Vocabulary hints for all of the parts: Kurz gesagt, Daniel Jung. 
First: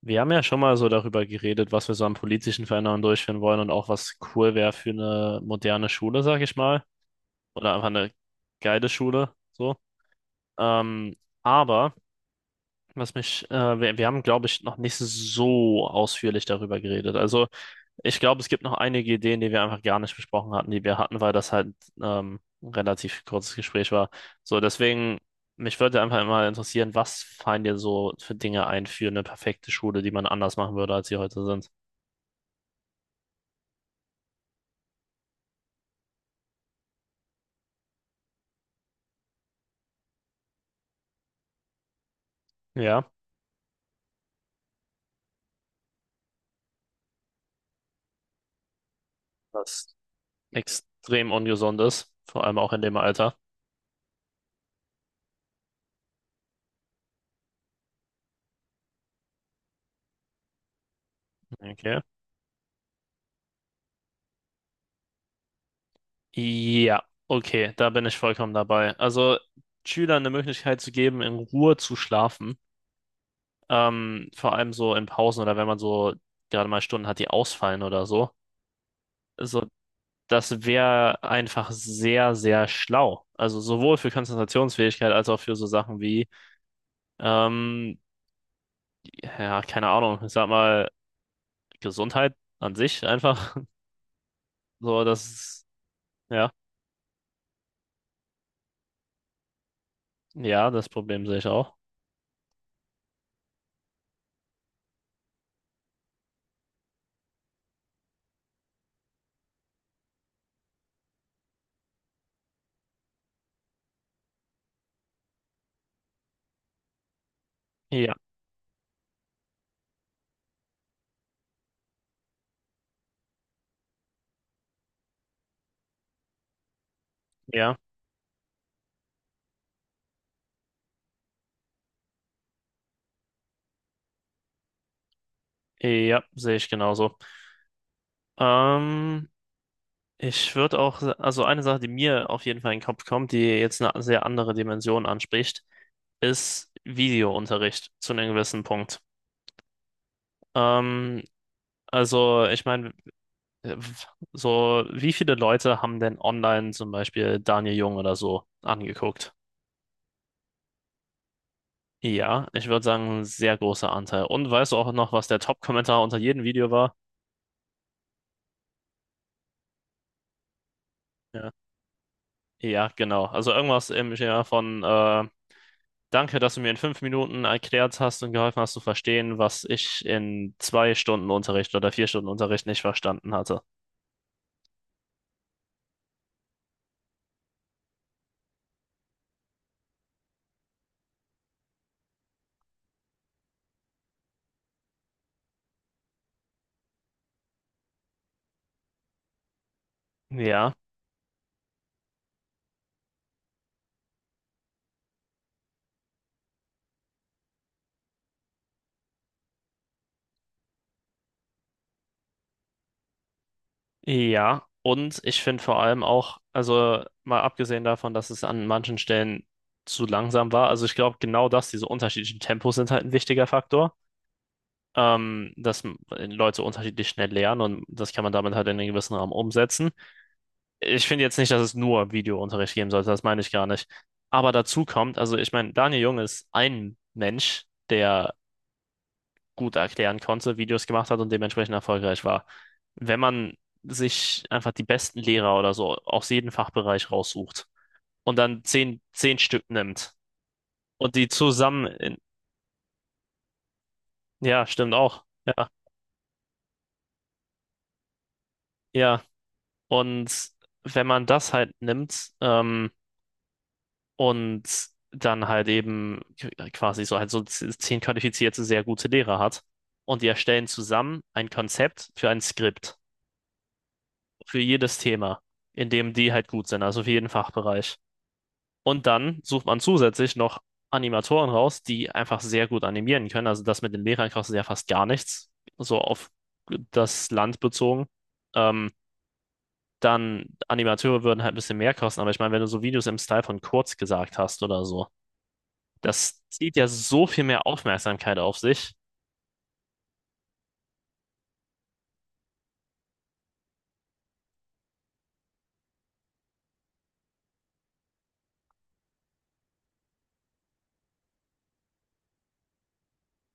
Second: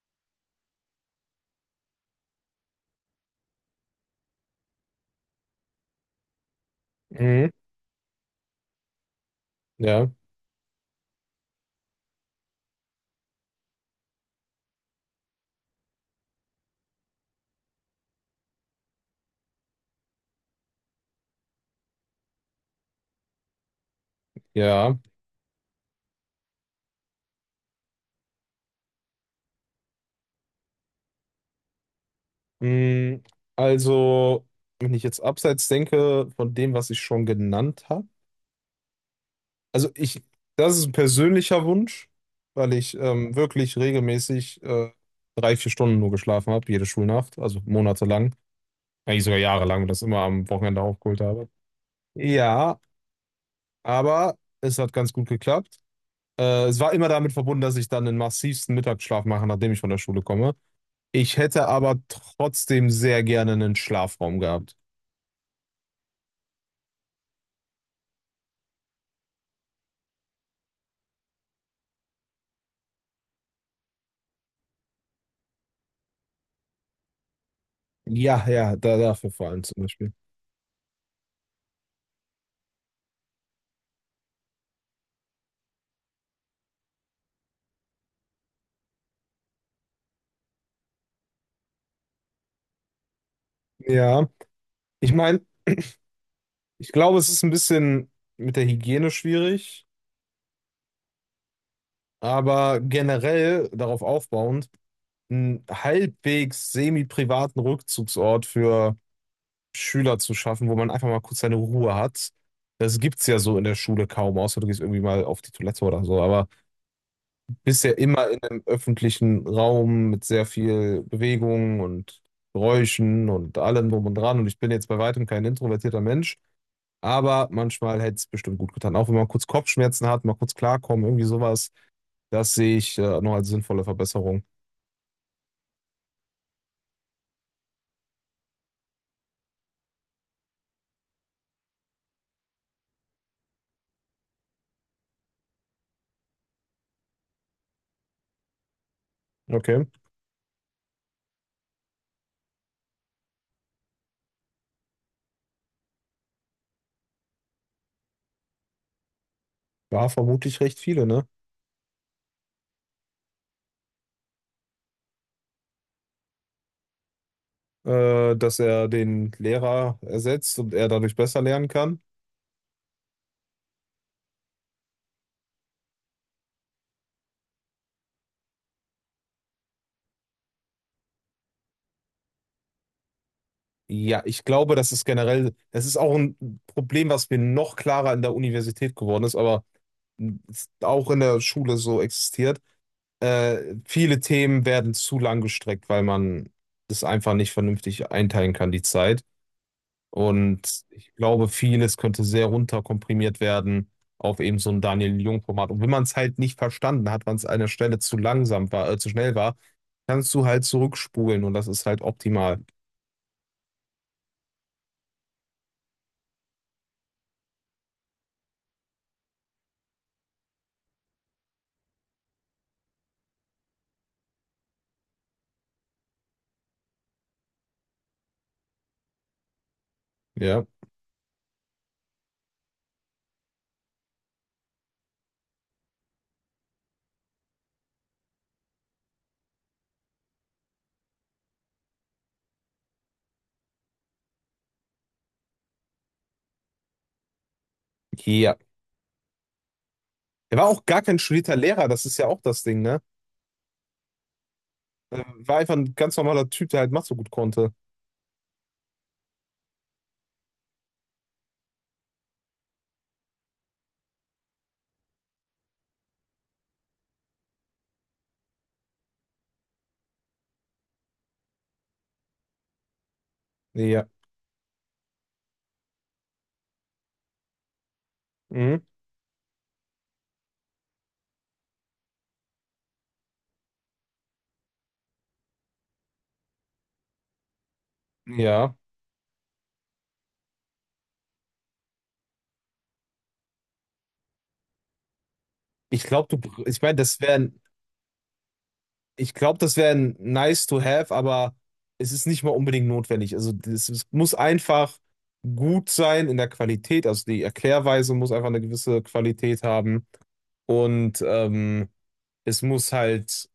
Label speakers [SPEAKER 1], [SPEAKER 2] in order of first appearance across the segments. [SPEAKER 1] Wir haben ja schon mal so darüber geredet, was wir so an politischen Veränderungen durchführen wollen und auch was cool wäre für eine moderne Schule, sag ich mal.
[SPEAKER 2] Mhm.
[SPEAKER 1] Oder einfach eine geile Schule, so.
[SPEAKER 2] Ja,
[SPEAKER 1] Ähm, aber, was mich, wir haben, glaube ich, noch nicht so ausführlich darüber geredet. Also, ich glaube, es gibt noch einige Ideen, die wir einfach gar nicht besprochen hatten, die wir hatten, weil das halt ein relativ kurzes Gespräch war. So,
[SPEAKER 2] ja.
[SPEAKER 1] deswegen, mich würde einfach mal interessieren, was fallen dir so für Dinge ein für eine perfekte Schule, die man anders machen würde, als sie heute sind?
[SPEAKER 2] Mhm. Also, wenn ich jetzt abseits denke von dem, was ich schon genannt habe, also ich, das ist ein persönlicher Wunsch, weil ich
[SPEAKER 1] Ja,
[SPEAKER 2] wirklich regelmäßig 3, 4 Stunden nur geschlafen habe, jede Schulnacht, also monatelang, eigentlich sogar jahrelang und
[SPEAKER 1] was
[SPEAKER 2] das immer am Wochenende aufgeholt
[SPEAKER 1] extrem
[SPEAKER 2] habe.
[SPEAKER 1] ungesund ist, vor allem auch
[SPEAKER 2] Ja,
[SPEAKER 1] in dem Alter.
[SPEAKER 2] aber es hat ganz gut geklappt. Es war immer damit verbunden, dass ich dann den massivsten Mittagsschlaf mache, nachdem ich von der Schule komme. Ich hätte aber
[SPEAKER 1] Okay.
[SPEAKER 2] trotzdem sehr gerne einen Schlafraum gehabt.
[SPEAKER 1] Ja, okay, da bin ich vollkommen dabei. Also Schülern eine Möglichkeit zu geben, in Ruhe zu schlafen, vor allem so in Pausen oder wenn man so gerade mal Stunden hat, die ausfallen oder so.
[SPEAKER 2] Ja, ja, dafür vor allem
[SPEAKER 1] Also
[SPEAKER 2] zum Beispiel.
[SPEAKER 1] das wäre einfach sehr, sehr schlau. Also sowohl für Konzentrationsfähigkeit als auch für so Sachen wie, ähm, ja, keine Ahnung, ich sag mal, Gesundheit an sich einfach.
[SPEAKER 2] Ja,
[SPEAKER 1] So,
[SPEAKER 2] ich meine,
[SPEAKER 1] das ja.
[SPEAKER 2] ich glaube, es ist ein bisschen mit der Hygiene schwierig,
[SPEAKER 1] Ja, das Problem sehe ich auch.
[SPEAKER 2] aber generell darauf aufbauend, einen halbwegs semi-privaten Rückzugsort für Schüler zu schaffen, wo man einfach mal kurz seine Ruhe hat. Das gibt's ja so in der Schule kaum, außer du gehst irgendwie mal auf die Toilette oder so, aber bist ja
[SPEAKER 1] Ja,
[SPEAKER 2] immer in einem öffentlichen Raum mit sehr viel Bewegung und Geräuschen und allem drum und dran. Und ich bin jetzt bei weitem kein introvertierter Mensch, aber
[SPEAKER 1] ja,
[SPEAKER 2] manchmal hätte es bestimmt gut getan. Auch wenn man kurz Kopfschmerzen hat, mal kurz klarkommen, irgendwie sowas, das sehe ich noch als sinnvolle Verbesserung.
[SPEAKER 1] ja, sehe ich genauso. Ähm, ich würde auch, also eine Sache, die mir auf jeden Fall in den Kopf kommt, die jetzt eine sehr andere Dimension anspricht, ist Videounterricht zu einem gewissen Punkt.
[SPEAKER 2] Okay.
[SPEAKER 1] Ähm, also ich meine, äh, so wie viele Leute haben denn online zum Beispiel Daniel Jung oder so angeguckt?
[SPEAKER 2] War vermutlich recht viele, ne?
[SPEAKER 1] Ja, ich würde sagen, ein sehr großer Anteil. Und weißt du auch noch, was der Top-Kommentar unter jedem Video war?
[SPEAKER 2] Dass er den Lehrer ersetzt und er dadurch besser
[SPEAKER 1] Ja.
[SPEAKER 2] lernen kann.
[SPEAKER 1] Ja, genau. Also irgendwas im Schema von Danke, dass du mir in fünf Minuten erklärt hast und geholfen hast zu verstehen, was ich in zwei Stunden Unterricht oder vier Stunden Unterricht nicht verstanden hatte.
[SPEAKER 2] Ja, ich glaube, das ist auch ein Problem, was mir noch klarer in der Universität geworden ist, aber auch in der Schule so existiert. Viele Themen werden zu lang gestreckt, weil man das einfach nicht vernünftig einteilen kann, die Zeit.
[SPEAKER 1] Ja,
[SPEAKER 2] Und ich glaube, vieles könnte sehr runterkomprimiert werden auf eben so ein Daniel-Jung-Format. Und wenn man es halt nicht verstanden hat, weil es an der Stelle zu langsam war, zu schnell war, kannst du halt zurückspulen und das ist halt optimal.
[SPEAKER 1] ja. Und ich finde vor allem auch, also mal abgesehen davon, dass es an manchen Stellen zu langsam war, also ich glaube genau das, diese unterschiedlichen Tempos sind halt ein wichtiger Faktor, dass Leute unterschiedlich schnell lernen und das kann man damit halt in einem gewissen Rahmen umsetzen.
[SPEAKER 2] Ja.
[SPEAKER 1] Ich finde jetzt nicht, dass es nur Videounterricht geben sollte, das meine ich gar nicht. Aber dazu kommt, also ich meine, Daniel Jung ist ein Mensch, der gut erklären konnte, Videos gemacht hat und dementsprechend erfolgreich war. Wenn man sich einfach die besten Lehrer oder so aus jedem Fachbereich raussucht und
[SPEAKER 2] Ja.
[SPEAKER 1] dann zehn, Stück nimmt
[SPEAKER 2] Er war auch gar
[SPEAKER 1] und
[SPEAKER 2] kein
[SPEAKER 1] die
[SPEAKER 2] studierter
[SPEAKER 1] zusammen,
[SPEAKER 2] Lehrer, das ist ja auch das Ding, ne?
[SPEAKER 1] ja, stimmt
[SPEAKER 2] Er
[SPEAKER 1] auch,
[SPEAKER 2] war
[SPEAKER 1] ja,
[SPEAKER 2] einfach ein ganz normaler Typ, der halt Mathe so gut konnte.
[SPEAKER 1] ja. Und wenn man das halt nimmt, und dann halt eben quasi so halt so zehn qualifizierte, sehr gute Lehrer hat. Und die erstellen zusammen ein Konzept für ein Skript,
[SPEAKER 2] Ja.
[SPEAKER 1] für jedes Thema, in dem die halt gut sind, also für jeden Fachbereich.
[SPEAKER 2] Mhm.
[SPEAKER 1] Und dann sucht man zusätzlich noch Animatoren raus, die einfach sehr gut animieren können. Also das mit den Lehrern kostet ja fast gar nichts, so auf das Land bezogen.
[SPEAKER 2] Ja,
[SPEAKER 1] Ähm, dann Animateure würden halt ein bisschen mehr kosten, aber ich meine, wenn du so Videos im Style von Kurz gesagt hast oder so,
[SPEAKER 2] ich glaube,
[SPEAKER 1] das zieht
[SPEAKER 2] ich
[SPEAKER 1] ja
[SPEAKER 2] meine, das
[SPEAKER 1] so viel
[SPEAKER 2] wäre,
[SPEAKER 1] mehr Aufmerksamkeit auf sich.
[SPEAKER 2] ich glaube, das wäre nice to have, aber es ist nicht mal unbedingt notwendig. Also es muss einfach gut sein in der Qualität. Also die Erklärweise muss einfach eine gewisse Qualität haben und es muss halt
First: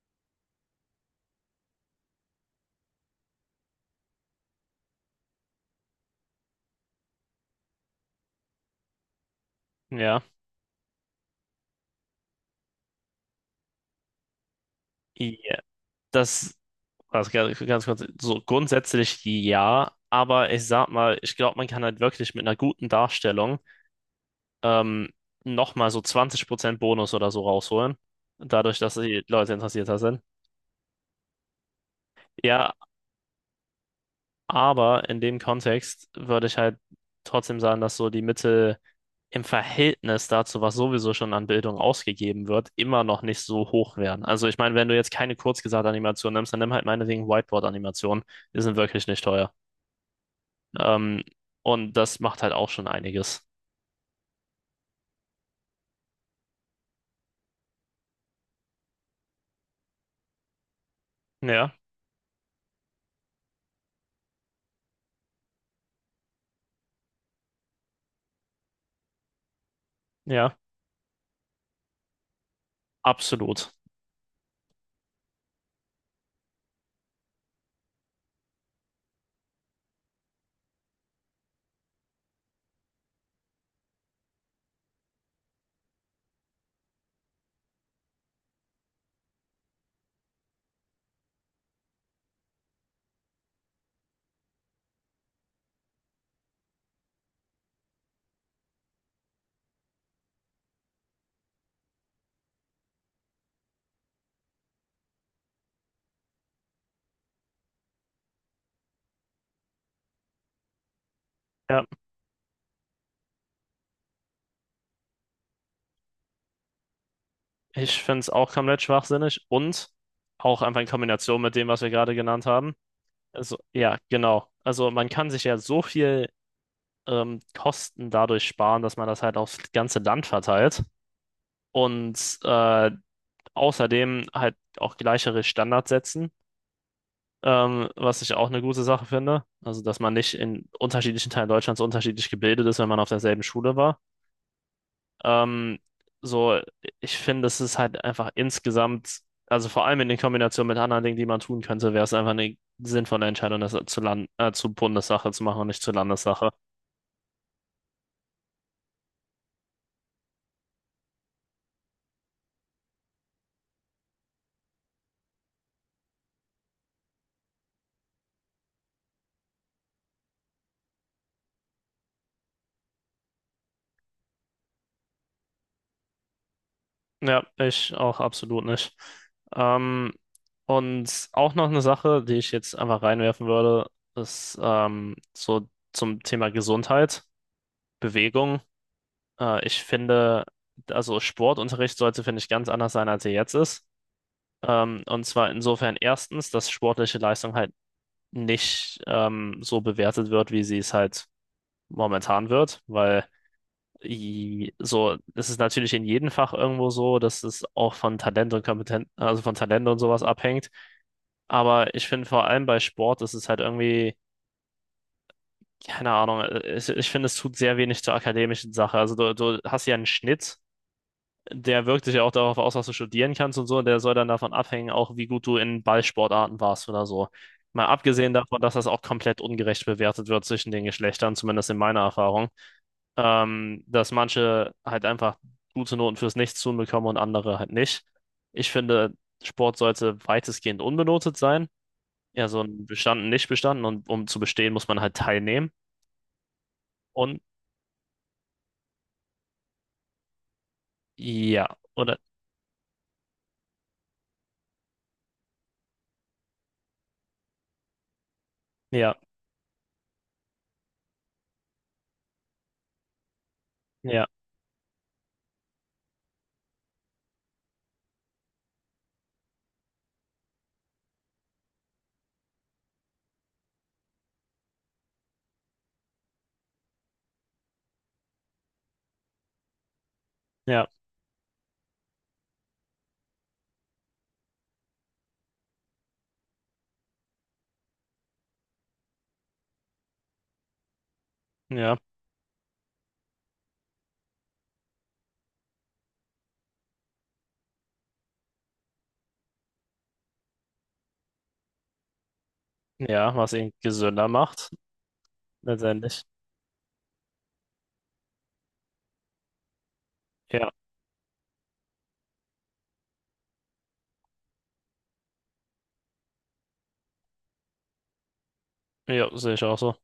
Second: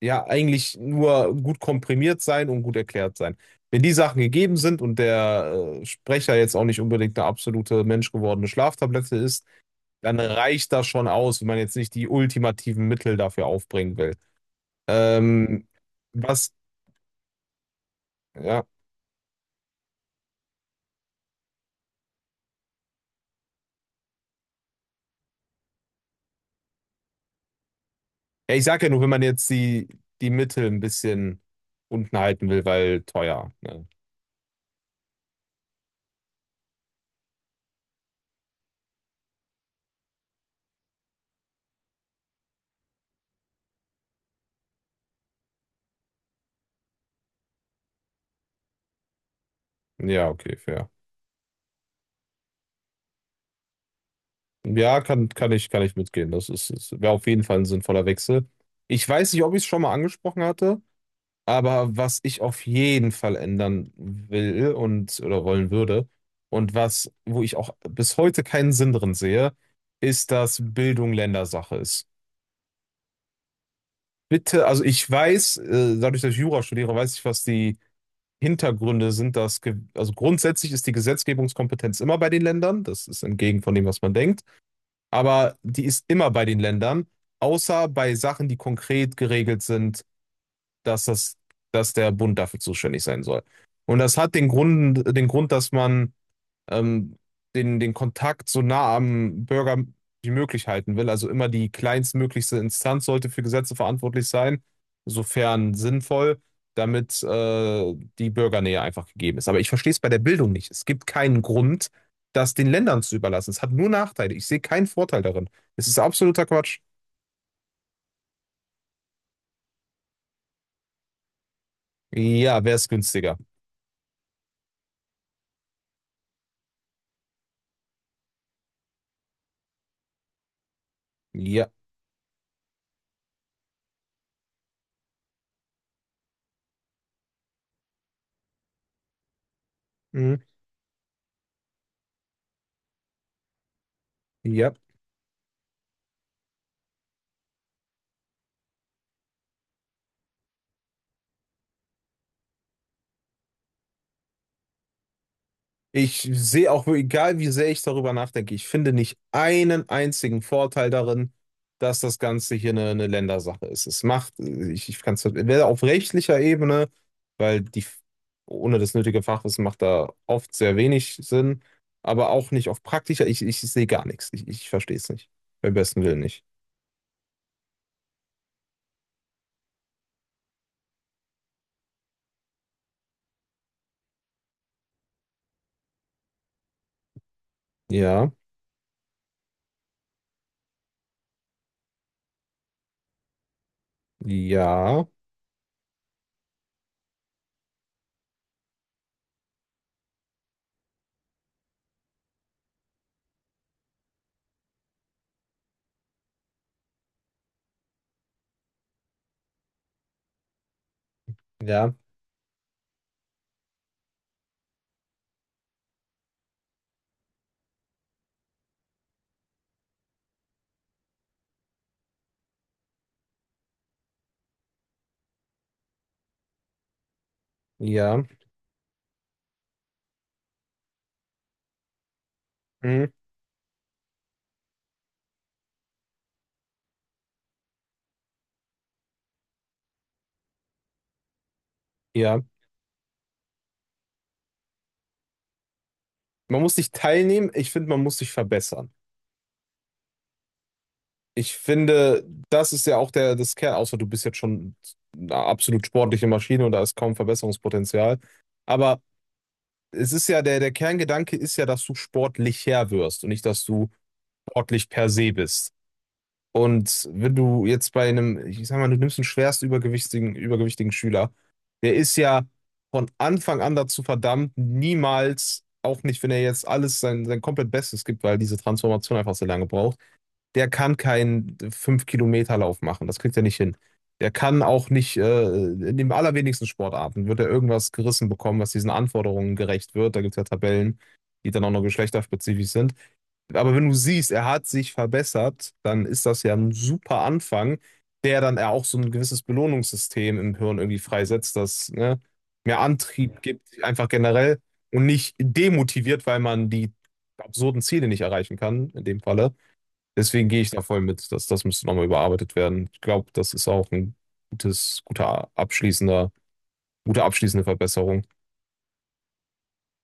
[SPEAKER 2] ja eigentlich nur gut komprimiert sein und gut erklärt sein. Wenn die Sachen gegeben sind und der Sprecher jetzt auch nicht unbedingt eine absolute menschgewordene Schlaftablette ist, dann
[SPEAKER 1] Ja.
[SPEAKER 2] reicht das schon aus, wenn man jetzt nicht die ultimativen Mittel dafür aufbringen will.
[SPEAKER 1] Ja,
[SPEAKER 2] Ähm, was,
[SPEAKER 1] das also ganz, ganz kurz. So
[SPEAKER 2] ja.
[SPEAKER 1] grundsätzlich ja, aber ich sag mal, ich glaube, man kann halt wirklich mit einer guten Darstellung ähm, nochmal so 20% Bonus oder so rausholen.
[SPEAKER 2] Ja, ich
[SPEAKER 1] Dadurch,
[SPEAKER 2] sage ja
[SPEAKER 1] dass
[SPEAKER 2] nur, wenn man
[SPEAKER 1] die
[SPEAKER 2] jetzt
[SPEAKER 1] Leute
[SPEAKER 2] die,
[SPEAKER 1] interessierter sind.
[SPEAKER 2] die Mittel ein bisschen unten halten will,
[SPEAKER 1] Ja,
[SPEAKER 2] weil teuer. Ne?
[SPEAKER 1] aber in dem Kontext würde ich halt trotzdem sagen, dass so die Mittel im Verhältnis dazu, was sowieso schon an Bildung ausgegeben wird, immer noch nicht so hoch wären. Also ich meine, wenn du jetzt keine Kurzgesagt-Animation nimmst, dann nimm halt meinetwegen Whiteboard-Animationen. Die sind wirklich nicht teuer.
[SPEAKER 2] Ja, okay, fair.
[SPEAKER 1] Ähm, und das macht halt auch schon einiges.
[SPEAKER 2] Ja, kann ich mitgehen. Das ist, ist wäre auf jeden Fall ein sinnvoller Wechsel. Ich weiß nicht, ob ich es schon mal angesprochen hatte.
[SPEAKER 1] Ja,
[SPEAKER 2] Aber was ich auf jeden Fall ändern will und oder wollen würde und was, wo ich auch bis heute keinen Sinn drin sehe, ist,
[SPEAKER 1] ja,
[SPEAKER 2] dass Bildung Ländersache ist.
[SPEAKER 1] absolut.
[SPEAKER 2] Bitte, also ich weiß, dadurch, dass ich Jura studiere, weiß ich, was die Hintergründe sind, also grundsätzlich ist die Gesetzgebungskompetenz immer bei den Ländern, das ist entgegen von dem, was man denkt, aber die ist immer bei den Ländern, außer bei Sachen, die konkret geregelt sind, dass das, dass der Bund dafür zuständig sein soll. Und das hat den Grund, dass man ähm, den Kontakt so nah am Bürger wie möglich halten will. Also immer die kleinstmöglichste Instanz sollte für Gesetze verantwortlich sein, sofern sinnvoll, damit die Bürgernähe einfach gegeben ist. Aber ich verstehe es bei der Bildung nicht. Es gibt keinen
[SPEAKER 1] Ja,
[SPEAKER 2] Grund, das den Ländern zu überlassen. Es hat nur Nachteile. Ich sehe keinen Vorteil darin. Es ist absoluter Quatsch.
[SPEAKER 1] ich finde es auch komplett schwachsinnig und auch einfach in Kombination mit dem, was wir gerade genannt
[SPEAKER 2] Ja, wäre
[SPEAKER 1] haben.
[SPEAKER 2] es günstiger.
[SPEAKER 1] Also, ja, genau. Also man kann sich ja so viel Kosten dadurch sparen, dass man das halt aufs ganze Land verteilt
[SPEAKER 2] Ja.
[SPEAKER 1] und äh, Außerdem halt auch gleichere Standards setzen, was ich auch eine gute Sache finde. Also, dass man nicht
[SPEAKER 2] Mhm.
[SPEAKER 1] in unterschiedlichen Teilen Deutschlands unterschiedlich gebildet ist, wenn man auf derselben Schule war.
[SPEAKER 2] Ja.
[SPEAKER 1] Ähm, so, ich finde, es ist halt einfach insgesamt, also vor allem in Kombination mit anderen Dingen, die man tun könnte, wäre es einfach eine sinnvolle Entscheidung, das zu zu Bundessache zu machen und nicht zur
[SPEAKER 2] Ich
[SPEAKER 1] Landessache.
[SPEAKER 2] sehe auch, egal wie sehr ich darüber nachdenke, ich finde nicht einen einzigen Vorteil darin, dass das Ganze hier eine Ländersache ist. Ich kann es weder auf rechtlicher Ebene, weil die ohne das nötige Fachwissen macht da oft sehr wenig Sinn, aber auch nicht auf praktischer, ich sehe gar nichts. Ich verstehe es nicht. Beim besten Willen nicht.
[SPEAKER 1] Ja, ich auch absolut nicht. Ähm, und auch noch eine Sache, die ich jetzt einfach reinwerfen würde, ist so zum Thema Gesundheit,
[SPEAKER 2] Ja,
[SPEAKER 1] Bewegung. Ich finde, also Sportunterricht sollte, finde ich, ganz anders sein, als er jetzt ist.
[SPEAKER 2] ja,
[SPEAKER 1] Und zwar insofern erstens, dass sportliche Leistung halt nicht so bewertet wird, wie sie es halt momentan wird, weil das ist natürlich in jedem Fach irgendwo so, dass es auch von Talent und sowas abhängt.
[SPEAKER 2] ja,
[SPEAKER 1] Aber ich finde vor allem bei Sport ist es halt irgendwie, keine Ahnung, ich finde, es tut sehr wenig zur akademischen Sache. Also du hast ja einen Schnitt, der wirkt sich ja auch darauf aus, was du studieren kannst und so, und der soll dann davon abhängen, auch wie gut du in Ballsportarten warst oder so. Mal
[SPEAKER 2] ja,
[SPEAKER 1] abgesehen davon, dass das auch komplett ungerecht bewertet wird zwischen den Geschlechtern, zumindest in meiner Erfahrung.
[SPEAKER 2] mm,
[SPEAKER 1] Dass manche halt einfach gute Noten fürs Nichtstun bekommen und andere halt nicht. Ich finde, Sport sollte weitestgehend unbenotet sein.
[SPEAKER 2] ja.
[SPEAKER 1] Ja, so ein bestanden, nicht bestanden und um zu bestehen, muss man halt teilnehmen.
[SPEAKER 2] Man muss nicht
[SPEAKER 1] Und
[SPEAKER 2] teilnehmen, ich finde, man muss sich verbessern. Ich
[SPEAKER 1] ja, oder
[SPEAKER 2] finde, das ist ja auch das Kern, außer du bist jetzt schon eine absolut sportliche Maschine und da ist kaum Verbesserungspotenzial. Aber
[SPEAKER 1] ja,
[SPEAKER 2] es ist ja, der Kerngedanke ist ja, dass du sportlicher wirst und nicht, dass du
[SPEAKER 1] ja,
[SPEAKER 2] sportlich per se bist. Und wenn du jetzt bei einem, ich sag mal, du nimmst einen schwerst übergewichtigen Schüler, der ist ja von Anfang an dazu verdammt, niemals, auch nicht, wenn er jetzt alles sein komplett Bestes gibt, weil diese Transformation einfach so lange braucht. Der
[SPEAKER 1] ja,
[SPEAKER 2] kann keinen 5 Kilometer Lauf machen. Das kriegt er nicht hin. Der kann auch nicht, in den allerwenigsten Sportarten wird er irgendwas gerissen bekommen, was diesen Anforderungen gerecht wird. Da gibt es ja Tabellen, die dann auch noch
[SPEAKER 1] ja,
[SPEAKER 2] geschlechterspezifisch sind. Aber wenn du siehst, er hat sich verbessert, dann ist das ja ein super Anfang, der dann ja auch so ein gewisses Belohnungssystem im Hirn irgendwie freisetzt, das, ne, mehr Antrieb
[SPEAKER 1] ja,
[SPEAKER 2] Ja.
[SPEAKER 1] was ihn
[SPEAKER 2] gibt, einfach
[SPEAKER 1] gesünder
[SPEAKER 2] generell
[SPEAKER 1] macht,
[SPEAKER 2] und nicht
[SPEAKER 1] letztendlich.
[SPEAKER 2] demotiviert, weil man die absurden Ziele nicht erreichen kann, in dem Falle. Deswegen gehe ich
[SPEAKER 1] Ja,
[SPEAKER 2] da voll mit, dass das müsste nochmal überarbeitet werden. Ich glaube, das ist auch ein gutes, guter abschließender, gute abschließende Verbesserung.
[SPEAKER 1] ja, sehe ich auch so.